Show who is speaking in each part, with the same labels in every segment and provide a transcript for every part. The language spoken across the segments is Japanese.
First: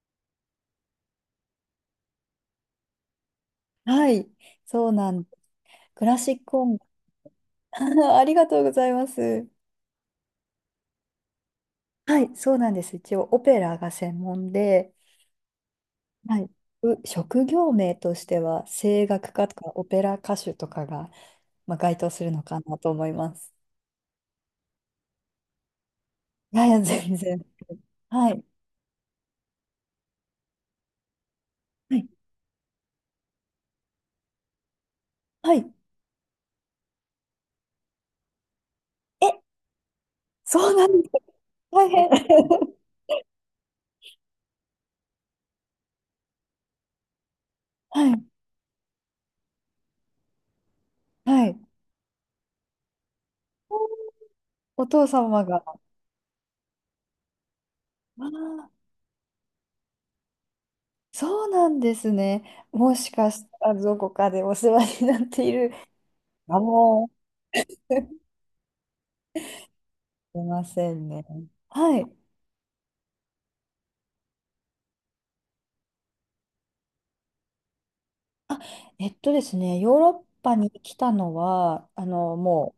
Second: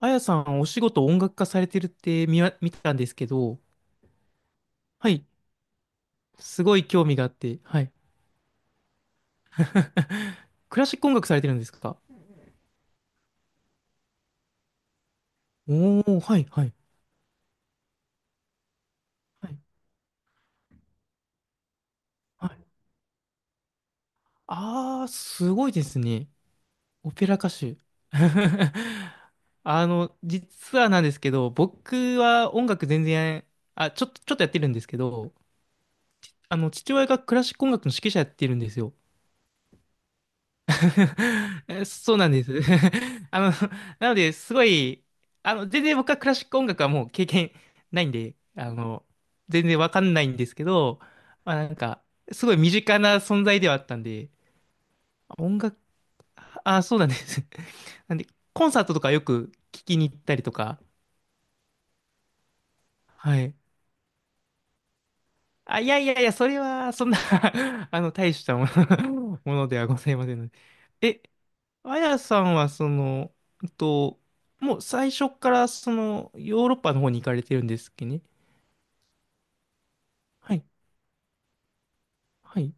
Speaker 1: あやさん、お仕事音楽家されてるって見たんですけど、
Speaker 2: はい、そうな
Speaker 1: は
Speaker 2: ん、
Speaker 1: い。
Speaker 2: クラシック
Speaker 1: すご
Speaker 2: 音
Speaker 1: い興味があって、はい。
Speaker 2: 楽、ありがとうございます。
Speaker 1: クラシック音楽されてるんですか？
Speaker 2: はい、そうなんです。一応オペラが専門で、
Speaker 1: おー、
Speaker 2: は
Speaker 1: は
Speaker 2: い、
Speaker 1: い、はい、
Speaker 2: 職業名としては声楽家
Speaker 1: は
Speaker 2: と
Speaker 1: い、
Speaker 2: かオペラ歌手とかが、まあ、該当するの
Speaker 1: は
Speaker 2: か
Speaker 1: い。
Speaker 2: なと思います。
Speaker 1: あー、すごいですね。
Speaker 2: いやいや、
Speaker 1: オ
Speaker 2: 全
Speaker 1: ペラ
Speaker 2: 然。
Speaker 1: 歌手。
Speaker 2: はい、
Speaker 1: 実はなんですけど、
Speaker 2: はい、
Speaker 1: 僕は音楽全然、あ、ちょっとやってるんですけど、
Speaker 2: はい。
Speaker 1: 父親がクラシック音楽の指揮者やってるんですよ。
Speaker 2: え、そうなんですか。大変。
Speaker 1: そうなんです。あの、なので、すごい、全然僕はクラシック音楽はもう経験な
Speaker 2: は
Speaker 1: いん
Speaker 2: い、
Speaker 1: で、全然わかんないんですけど、
Speaker 2: は
Speaker 1: まあ
Speaker 2: い。
Speaker 1: なんか、すごい身近な存在ではあったんで、
Speaker 2: お父様
Speaker 1: 音
Speaker 2: が。あ
Speaker 1: 楽、あ、そうなんです。なんで、コン
Speaker 2: あ、
Speaker 1: サートとかよく聞きに行ったりとか、
Speaker 2: そうなんですね。もしか
Speaker 1: は
Speaker 2: し
Speaker 1: い。
Speaker 2: たらどこかでお世話になっている
Speaker 1: あ、いやいやいや、そ
Speaker 2: か
Speaker 1: れは、そ
Speaker 2: も。
Speaker 1: んな 大したもの ものではございませ
Speaker 2: す
Speaker 1: ん
Speaker 2: い
Speaker 1: ので。
Speaker 2: ません
Speaker 1: え
Speaker 2: ね。
Speaker 1: あ
Speaker 2: はい。
Speaker 1: やさんはうんと、もう最初からそのヨーロッパの方に行かれてるんですっけね？
Speaker 2: えっとですね、ヨーロッパ
Speaker 1: はい、
Speaker 2: に来たのは、
Speaker 1: は
Speaker 2: も
Speaker 1: い、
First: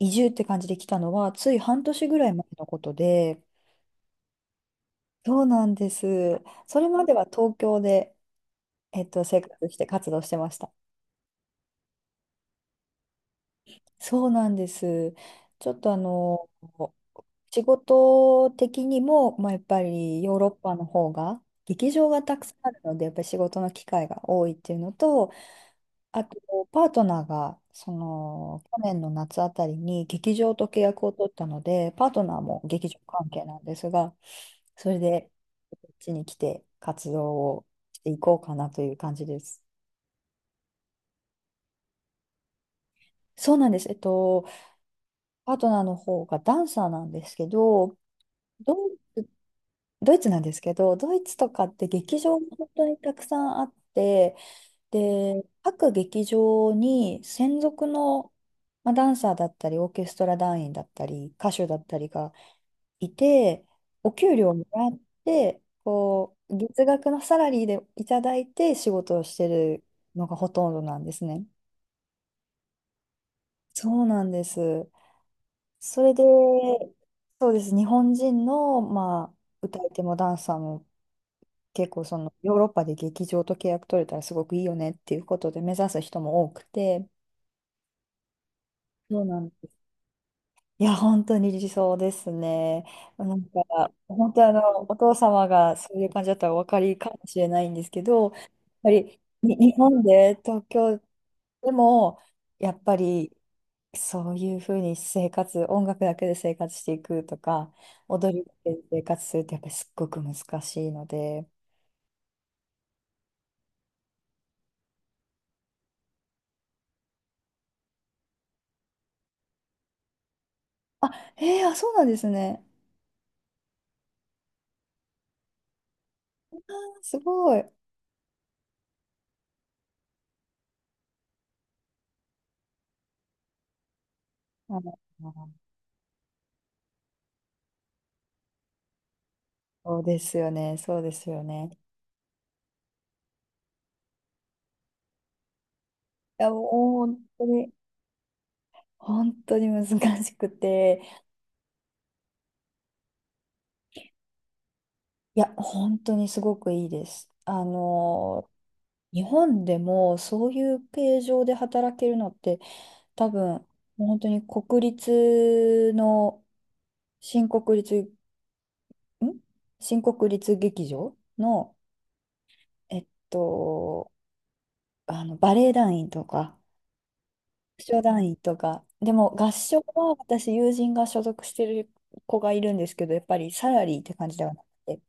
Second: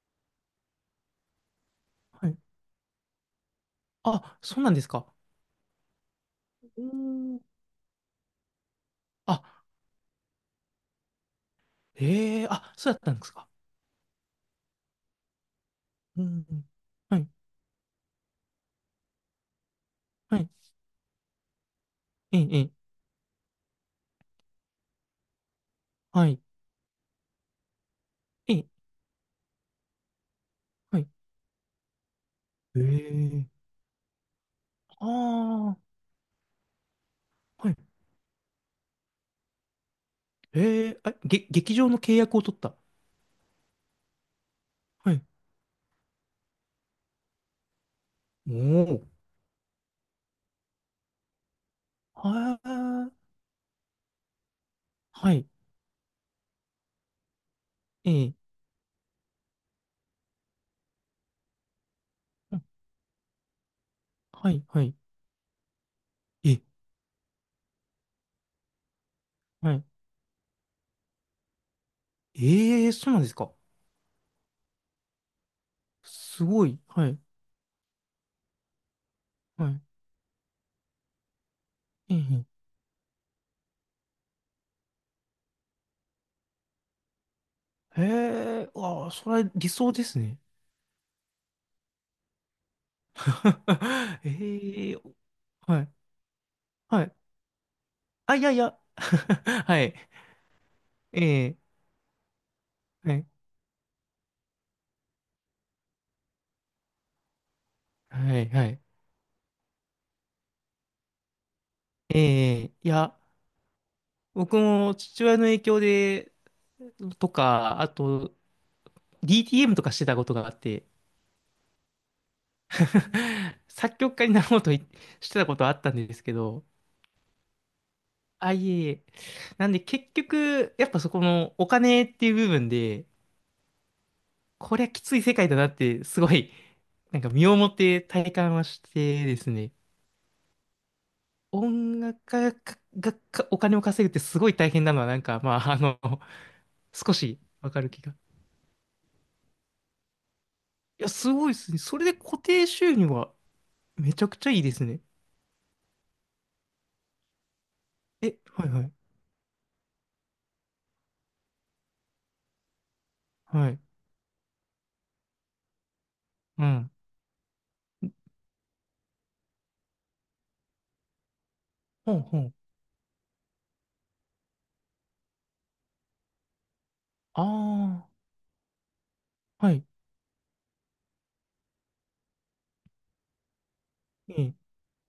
Speaker 2: う移住って感じで来たのは、つい半年ぐら
Speaker 1: は
Speaker 2: い
Speaker 1: い。
Speaker 2: 前のことで、
Speaker 1: あ、そうなんですか。
Speaker 2: そうなんです。そ
Speaker 1: うー
Speaker 2: れまでは
Speaker 1: ん。
Speaker 2: 東京で、生
Speaker 1: あ、
Speaker 2: 活して活動してました。
Speaker 1: ええあ、そうだったんですか。
Speaker 2: そうなんです。ちょっと
Speaker 1: うん。うんはい、
Speaker 2: 仕事的にも、まあ、やっぱりヨー
Speaker 1: は
Speaker 2: ロ
Speaker 1: い、
Speaker 2: ッパの方が、劇場がた
Speaker 1: え
Speaker 2: くさ
Speaker 1: え、
Speaker 2: んあ
Speaker 1: え
Speaker 2: る
Speaker 1: え
Speaker 2: ので、やっぱり仕事の機会が多いっていうのと、あ
Speaker 1: は
Speaker 2: と、
Speaker 1: い、
Speaker 2: パートナーが、そ
Speaker 1: え
Speaker 2: の、
Speaker 1: え、
Speaker 2: 去年の夏あたりに劇場と契
Speaker 1: は
Speaker 2: 約
Speaker 1: い。
Speaker 2: を取ったので、パートナーも劇場関係
Speaker 1: ええ
Speaker 2: なんですが、それで、
Speaker 1: あ
Speaker 2: こっ
Speaker 1: あ
Speaker 2: ちに来て活動
Speaker 1: ー、
Speaker 2: を
Speaker 1: はい。
Speaker 2: していこうかなという感じです。
Speaker 1: ええあ、劇場の契約を取った？
Speaker 2: そうなんです。
Speaker 1: はい。
Speaker 2: パートナーの方がダンサーなんですけど、
Speaker 1: お
Speaker 2: どう
Speaker 1: お。
Speaker 2: ドイツなんですけど、ドイツとかって劇場が
Speaker 1: は
Speaker 2: 本当に
Speaker 1: あ、
Speaker 2: たくさんあって、
Speaker 1: は
Speaker 2: で、
Speaker 1: い、
Speaker 2: 各劇場に専属の、
Speaker 1: ええ
Speaker 2: まあ、ダンサーだったり、オーケストラ団員だったり、歌手だったりが
Speaker 1: うん
Speaker 2: いて、お給料
Speaker 1: は
Speaker 2: を
Speaker 1: い、
Speaker 2: も
Speaker 1: は
Speaker 2: ら
Speaker 1: い、
Speaker 2: って、こ
Speaker 1: え
Speaker 2: う、
Speaker 1: え、
Speaker 2: 月額のサラリーでいただいて仕事をして
Speaker 1: は
Speaker 2: る
Speaker 1: い。
Speaker 2: のがほとんどなんですね。
Speaker 1: ええそうなんですか。
Speaker 2: そうなんです。それで、
Speaker 1: すごい。はい。
Speaker 2: そうです。日本人の、まあ、
Speaker 1: はい。
Speaker 2: 歌い手もダンサーも結構
Speaker 1: え
Speaker 2: その
Speaker 1: え。
Speaker 2: ヨーロッパで劇場と契約取れたらすごくいいよねっていうことで目指す人も多くて、
Speaker 1: へえ、ああ、
Speaker 2: そう
Speaker 1: そ
Speaker 2: な
Speaker 1: れ
Speaker 2: ん
Speaker 1: は
Speaker 2: で
Speaker 1: 理
Speaker 2: す。
Speaker 1: 想ですね。
Speaker 2: いや、本当に理想ですね。なんか、本当
Speaker 1: え
Speaker 2: お
Speaker 1: え、
Speaker 2: 父様が
Speaker 1: はい。
Speaker 2: そういう感じだったらお分かり
Speaker 1: は
Speaker 2: か
Speaker 1: い。
Speaker 2: もしれないんですけど、
Speaker 1: あ、
Speaker 2: や
Speaker 1: い
Speaker 2: っ
Speaker 1: やいや。
Speaker 2: ぱりに 日
Speaker 1: はい。
Speaker 2: 本で東京
Speaker 1: ええ、
Speaker 2: でも、やっぱ
Speaker 1: はい。
Speaker 2: りそういうふうに生活、音楽だけで生活していくとか、踊
Speaker 1: は
Speaker 2: り
Speaker 1: い。
Speaker 2: だ
Speaker 1: は
Speaker 2: けで
Speaker 1: い。
Speaker 2: 生活するってやっぱりすっごく難しいので。
Speaker 1: ええ、いや、僕も父親の影響で、とか、あと、DTM とかしてたことがあって、
Speaker 2: あ、えー、あ、そうなんですね。
Speaker 1: 作曲家になろうといしてたことがあったんですけど、
Speaker 2: すごい。
Speaker 1: あ、いえいえ。なんで結局、やっぱそこのお金っていう部分で、こ
Speaker 2: は
Speaker 1: りゃきつい世界だ
Speaker 2: い、
Speaker 1: なって、すごい、なんか身をもって体感はしてですね、
Speaker 2: そうですよね、そうですよね。
Speaker 1: 音楽家がお金を稼ぐってすごい大変なのは、なんか、まあ、
Speaker 2: いや、もう
Speaker 1: 少
Speaker 2: 本
Speaker 1: し
Speaker 2: 当に、
Speaker 1: わかる気が。
Speaker 2: 本当に難しくて、
Speaker 1: いや、すごいですね。それで固定収入はめちゃくちゃいいですね。
Speaker 2: いや、本当にすごくいいです。
Speaker 1: え、はいはい。
Speaker 2: 日本でもそういう形状で働けるのって、多分、
Speaker 1: はい。
Speaker 2: もう本当に国立の、
Speaker 1: うん。
Speaker 2: 新国立、ん新国立劇場の、
Speaker 1: ほんほん。
Speaker 2: えっと、バレエ団員とか、合唱
Speaker 1: あ
Speaker 2: 団員とか。でも合
Speaker 1: あ、は
Speaker 2: 唱
Speaker 1: い。
Speaker 2: は私、友人が所属してる子がいるんですけど、やっぱりサラリーって感
Speaker 1: い
Speaker 2: じでは
Speaker 1: い。
Speaker 2: なくて、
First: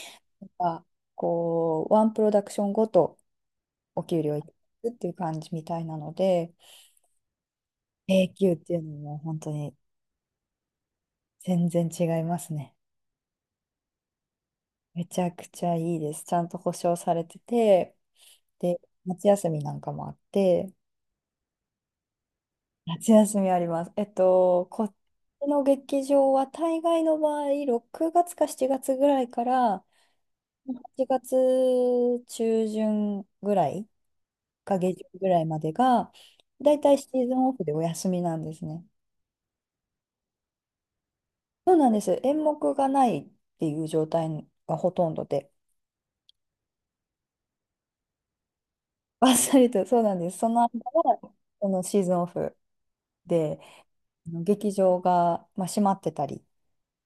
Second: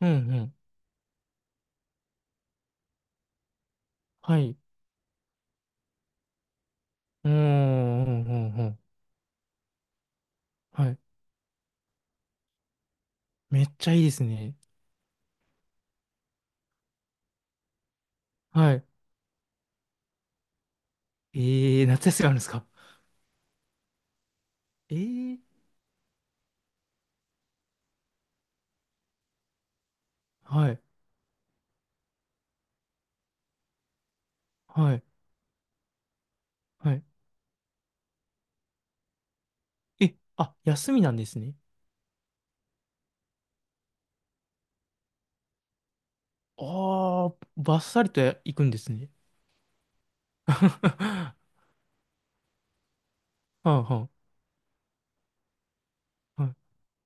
Speaker 1: うんう
Speaker 2: なん
Speaker 1: ん。
Speaker 2: かこう、ワンプロダクションごとお給料
Speaker 1: は
Speaker 2: いただ
Speaker 1: い。
Speaker 2: くっていう感じみたいなので、
Speaker 1: うーん、うん
Speaker 2: 永久っ
Speaker 1: うんう
Speaker 2: てい
Speaker 1: ん。
Speaker 2: うのも本当に
Speaker 1: はい。
Speaker 2: 全然違いますね。
Speaker 1: めっちゃいいですね。
Speaker 2: めちゃくちゃいいです。ちゃんと保証されてて、
Speaker 1: は
Speaker 2: で、
Speaker 1: い。
Speaker 2: 夏休みなんかもあって、
Speaker 1: えー、夏休みあるんですか？
Speaker 2: 夏休みあります。こっ
Speaker 1: えー、
Speaker 2: ちの劇場は大概の場合、6月か7月ぐらいから、
Speaker 1: はい。
Speaker 2: 8月中旬ぐらいか下
Speaker 1: は
Speaker 2: 旬
Speaker 1: い。
Speaker 2: ぐらいまでが、だいた
Speaker 1: は
Speaker 2: い
Speaker 1: い
Speaker 2: シーズンオフでお休みなんですね。
Speaker 1: え、あ、休みなんですね。
Speaker 2: そうなんです。演目がないっていう状態がほとんどで、
Speaker 1: ああ、バッサリと行くんですね。
Speaker 2: バっさりと、そうなんです。そ の間は、
Speaker 1: は
Speaker 2: そのシーズンオフで、
Speaker 1: あは
Speaker 2: あの劇場が、まあ、閉まってた
Speaker 1: あ、
Speaker 2: り
Speaker 1: は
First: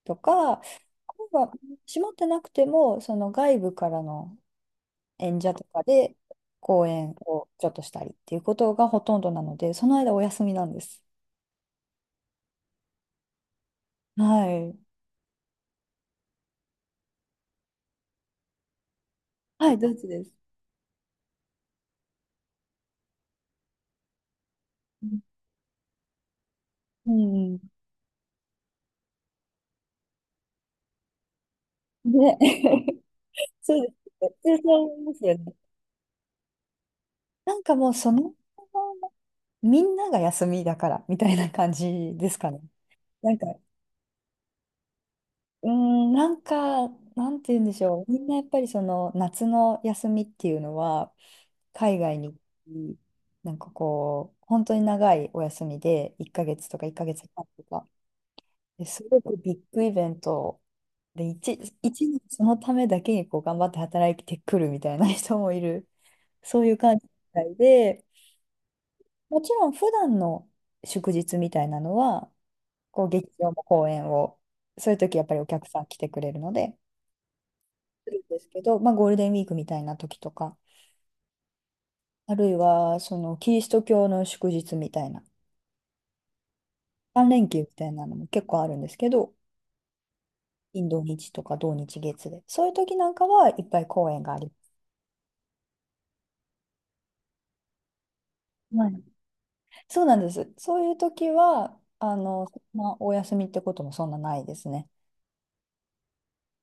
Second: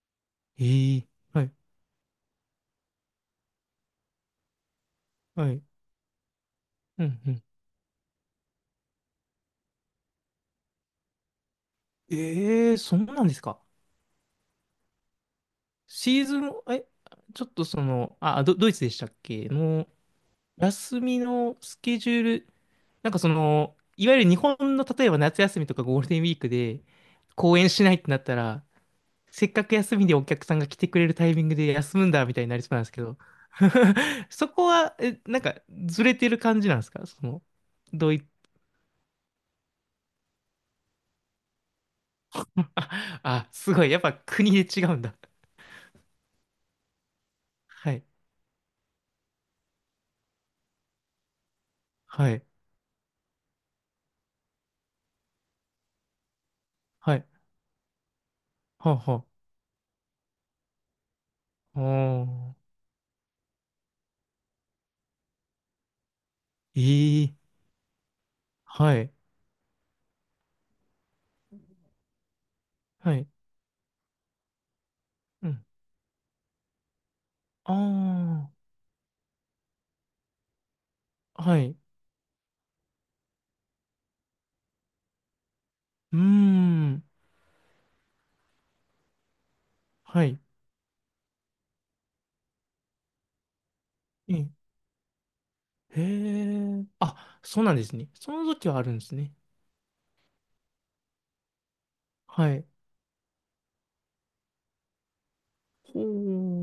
Speaker 2: とか、あ
Speaker 1: い。
Speaker 2: る
Speaker 1: ええ
Speaker 2: い
Speaker 1: は
Speaker 2: は
Speaker 1: い、
Speaker 2: 閉まってなくても、その外部からの演
Speaker 1: は
Speaker 2: 者と
Speaker 1: い。
Speaker 2: かで公
Speaker 1: う
Speaker 2: 演
Speaker 1: ん、うん。
Speaker 2: をちょっとしたりっていうことがほとんどなので、その間お休みなんです。
Speaker 1: ええそうなんですか。
Speaker 2: はい。
Speaker 1: シーズン、ちょっとあ、ドイツでしたっけ
Speaker 2: はい、ド
Speaker 1: の、
Speaker 2: イツです。
Speaker 1: 休みのスケジュール、なんかいわゆる日本の例えば
Speaker 2: う
Speaker 1: 夏休みとかゴールデンウィークで、
Speaker 2: ん。う
Speaker 1: 公演
Speaker 2: ん
Speaker 1: しないってなったら、せっかく休みでお客さんが来てくれるタイミングで休むん
Speaker 2: で、
Speaker 1: だみたいになりそうなんですけ ど、
Speaker 2: そうで す。
Speaker 1: そ
Speaker 2: 普通
Speaker 1: こ
Speaker 2: そう
Speaker 1: は、
Speaker 2: 思いますよ
Speaker 1: なん
Speaker 2: ね。
Speaker 1: かずれてる感じなんですか？
Speaker 2: なんかもう
Speaker 1: ど
Speaker 2: そ
Speaker 1: うい、
Speaker 2: の、みんなが休みだから、みたいな感じですかね。
Speaker 1: あ、
Speaker 2: なんか、
Speaker 1: あ、すごい、やっぱ国で違うんだ。
Speaker 2: うーん、なんか、なんて言うんでし
Speaker 1: は
Speaker 2: ょう。
Speaker 1: い、
Speaker 2: みんなやっぱりその夏の休みっていうのは、海外
Speaker 1: は
Speaker 2: に、
Speaker 1: い、
Speaker 2: なんかこう、本当に長いお休みで、1ヶ月とか1ヶ
Speaker 1: はい、
Speaker 2: 月半とか、で
Speaker 1: はあ、
Speaker 2: すご
Speaker 1: は
Speaker 2: くビッグイベントで、
Speaker 1: あ、
Speaker 2: 1年そ
Speaker 1: お
Speaker 2: のためだけにこう頑張って働いてくるみたいな人もいる、そういう感じみ
Speaker 1: ー、
Speaker 2: た
Speaker 1: ええ
Speaker 2: いで、
Speaker 1: はい、
Speaker 2: もちろん普段の祝日みたいなのは、こう
Speaker 1: はい、
Speaker 2: 劇場も公演を、そういう時やっぱりお
Speaker 1: うん、
Speaker 2: 客さん来てくれるので、するんですけ
Speaker 1: あ
Speaker 2: ど、まあ、ゴールデンウィークみたいな時とか、
Speaker 1: あ、はい、
Speaker 2: あるいはそのキリスト教の祝日みたいな、
Speaker 1: うーん、
Speaker 2: 3連休みたいなのも結構あるんですけど、
Speaker 1: はい、
Speaker 2: 金土日とか土日月で、そういう時なんかはいっぱい公演が
Speaker 1: え
Speaker 2: あ
Speaker 1: え、
Speaker 2: り
Speaker 1: へえ、あ、そうなんですね。その時はあ
Speaker 2: ま
Speaker 1: る
Speaker 2: す。
Speaker 1: んですね。
Speaker 2: そうなんです。そういう時は、
Speaker 1: はい。
Speaker 2: まあお休みってこともそんなないですね。
Speaker 1: ほ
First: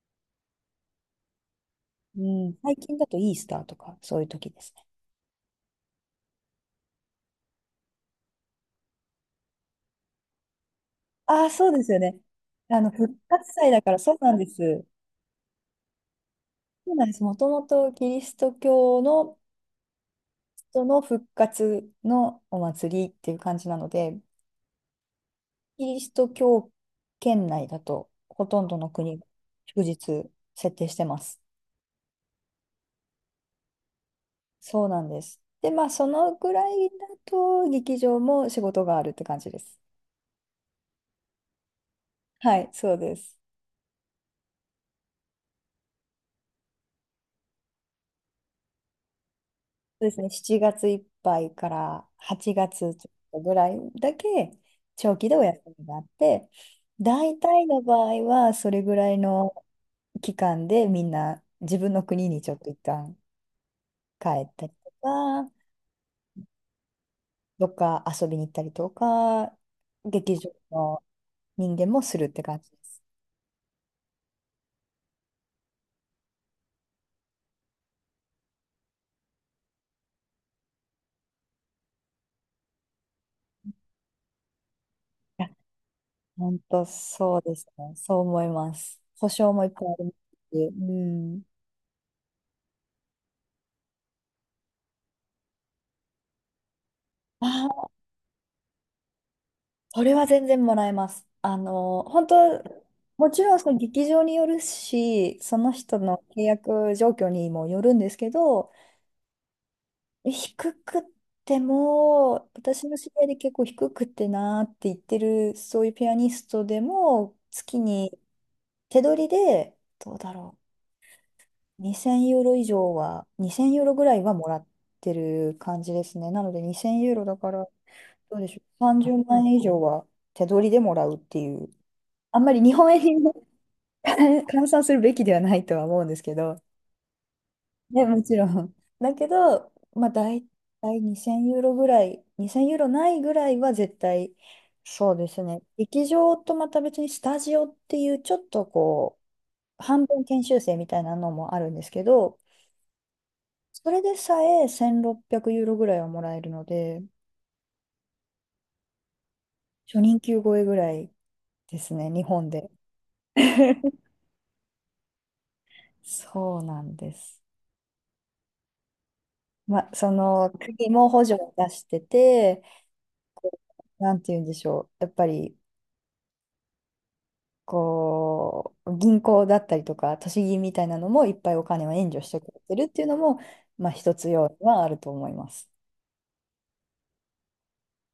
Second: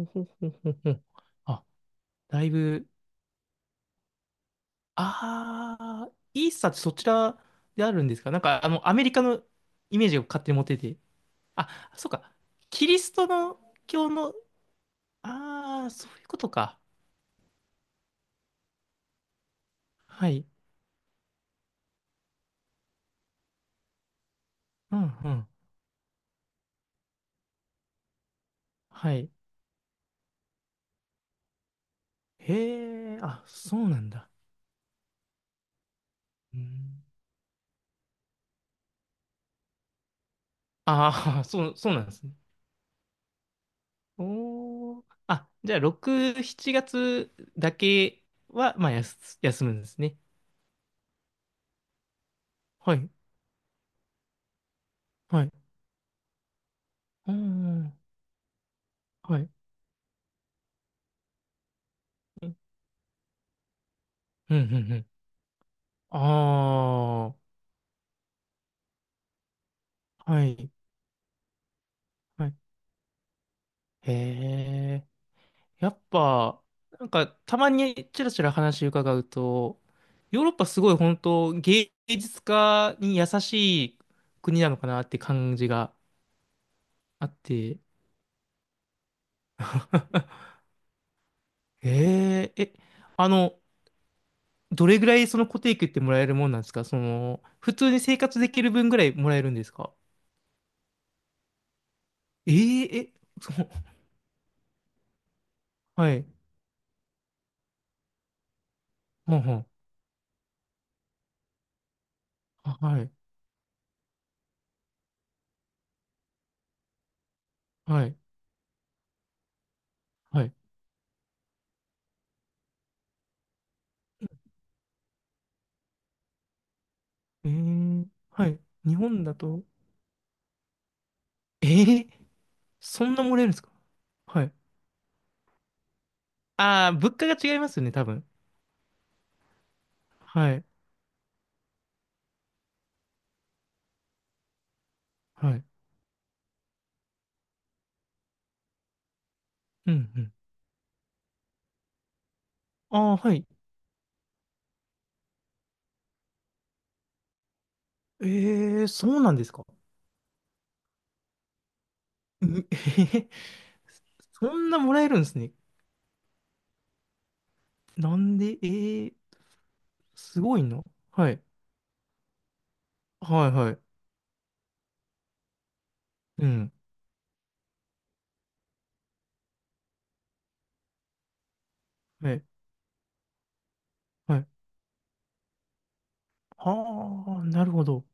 Speaker 1: う、ほうほうほうほう。あ、
Speaker 2: う
Speaker 1: だい
Speaker 2: ん、最
Speaker 1: ぶ
Speaker 2: 近だとイースターとか、そういう時ですね。
Speaker 1: ああ、イーサってそちらであるんですか？なんか、アメリカのイメージを勝手に持ってて。
Speaker 2: ああ、
Speaker 1: あ、
Speaker 2: そうですよ
Speaker 1: そう
Speaker 2: ね。
Speaker 1: か。
Speaker 2: あ
Speaker 1: キ
Speaker 2: の、
Speaker 1: リス
Speaker 2: 復
Speaker 1: ト
Speaker 2: 活
Speaker 1: の
Speaker 2: 祭だから、
Speaker 1: 教
Speaker 2: そうな
Speaker 1: の、
Speaker 2: んです。
Speaker 1: ああ、そういうことか。
Speaker 2: そうなんです。もともとキリスト教の
Speaker 1: はい。
Speaker 2: 人の復活のお祭りっていう感じなので、
Speaker 1: うんうん。
Speaker 2: キリスト教圏内だと、ほとんどの
Speaker 1: は
Speaker 2: 国、
Speaker 1: い。
Speaker 2: 祝日設定してます。
Speaker 1: へえ、あ、そうなんだ。
Speaker 2: そうなんです。で、まあ、そのぐ
Speaker 1: う
Speaker 2: らいだ
Speaker 1: ん、
Speaker 2: と、劇場も仕事があるって感じです。
Speaker 1: ああ、そう、そうなんですね。
Speaker 2: はい、そうです。
Speaker 1: おー。あ、じゃあ、6、7月だけは、まあ、休むんです
Speaker 2: そうで
Speaker 1: ね。
Speaker 2: すね、7月いっぱいから8月ちょ
Speaker 1: は
Speaker 2: っ
Speaker 1: い。
Speaker 2: とぐらいだけ長期でお
Speaker 1: はい。
Speaker 2: 休みがあって、
Speaker 1: う
Speaker 2: 大体
Speaker 1: んう
Speaker 2: の場
Speaker 1: ん。
Speaker 2: 合はそれぐらい
Speaker 1: はい。
Speaker 2: の期間でみんな自分の国に
Speaker 1: う
Speaker 2: ちょ
Speaker 1: ん
Speaker 2: っと一旦帰っ
Speaker 1: うん
Speaker 2: たりと
Speaker 1: うん。
Speaker 2: か、
Speaker 1: ああ。
Speaker 2: どっか遊びに行ったりとか、劇
Speaker 1: は
Speaker 2: 場
Speaker 1: い。
Speaker 2: の人間もするって
Speaker 1: はい。
Speaker 2: 感じです。
Speaker 1: へえ。やっぱ、なんか、たまにちらちら話伺うと、ヨーロッパすごい本当芸術家に優しい国なのかなって
Speaker 2: いや、
Speaker 1: 感じが
Speaker 2: 本当
Speaker 1: あっ
Speaker 2: そうです
Speaker 1: て、
Speaker 2: ね。そう思います。保証もいっぱいありますし。うん。
Speaker 1: ええ、あの、どれぐらいその固定給ってもらえるもんなんですか？普
Speaker 2: あ、
Speaker 1: 通に生活できる分ぐらいもらえるんですか？
Speaker 2: これは全然もらえます。あの、本当、
Speaker 1: ええ、
Speaker 2: も ち
Speaker 1: そ
Speaker 2: ろん
Speaker 1: う、
Speaker 2: その劇場によるし、その人
Speaker 1: は
Speaker 2: の
Speaker 1: い、
Speaker 2: 契約状況にもよるんですけど、
Speaker 1: はんはん、
Speaker 2: 低くっても、
Speaker 1: あ
Speaker 2: 私の
Speaker 1: は
Speaker 2: 知り
Speaker 1: い、
Speaker 2: 合いで結構低くってなーって言ってる、そういうピアニストでも、月
Speaker 1: は
Speaker 2: に
Speaker 1: い、
Speaker 2: 手取りで、どうだ
Speaker 1: はい、
Speaker 2: ろう、2000ユーロ以上は、2000ユーロぐらいはもらってる感じですね。なので2000ユーロだ
Speaker 1: え
Speaker 2: から、
Speaker 1: え、
Speaker 2: どうで
Speaker 1: は
Speaker 2: し
Speaker 1: い、
Speaker 2: ょう、
Speaker 1: 日
Speaker 2: 30
Speaker 1: 本だ
Speaker 2: 万円以
Speaker 1: と、
Speaker 2: 上は手取りでもらうってい
Speaker 1: え
Speaker 2: う。
Speaker 1: え
Speaker 2: あんまり日本円
Speaker 1: そ
Speaker 2: に
Speaker 1: んな
Speaker 2: ね
Speaker 1: もらえるんですか？ はい。
Speaker 2: 換算するべきではないとは思うんですけど、
Speaker 1: ああ、物価が違いますよね、多
Speaker 2: ね、も
Speaker 1: 分。
Speaker 2: ちろん。だけど、まあ、大
Speaker 1: はい。
Speaker 2: 体2000ユーロぐらい、2000ユーロないぐらいは絶対、そうです
Speaker 1: は
Speaker 2: ね、
Speaker 1: い。
Speaker 2: 劇場とまた別にスタジオっていう、ちょっとこう、
Speaker 1: う
Speaker 2: 半
Speaker 1: ん、う
Speaker 2: 分
Speaker 1: ん。
Speaker 2: 研修生みたいなのもあるんですけど、
Speaker 1: ああ、はい。
Speaker 2: それでさえ1600ユーロぐらいはもらえるので、
Speaker 1: ええ、そうなんですか。
Speaker 2: 初任給超えぐらいですね、日
Speaker 1: う
Speaker 2: 本
Speaker 1: ん
Speaker 2: で。
Speaker 1: えへへ そんなもらえるんですね。
Speaker 2: そうなんです。
Speaker 1: なんで、ええ、
Speaker 2: ま、そ
Speaker 1: す
Speaker 2: の
Speaker 1: ごいな。
Speaker 2: 国も補
Speaker 1: は
Speaker 2: 助
Speaker 1: い。
Speaker 2: を出してて、
Speaker 1: は
Speaker 2: こ
Speaker 1: い、はい。
Speaker 2: うなんて言うんでしょう、やっぱり
Speaker 1: うん。
Speaker 2: こう銀行だったりとか、都市銀みたいなのもいっぱいお金を援助し
Speaker 1: は
Speaker 2: て
Speaker 1: い。
Speaker 2: くれてるっていうのも、まあ、一つ
Speaker 1: はい。
Speaker 2: 要因はあると思います。
Speaker 1: ああ、なるほど。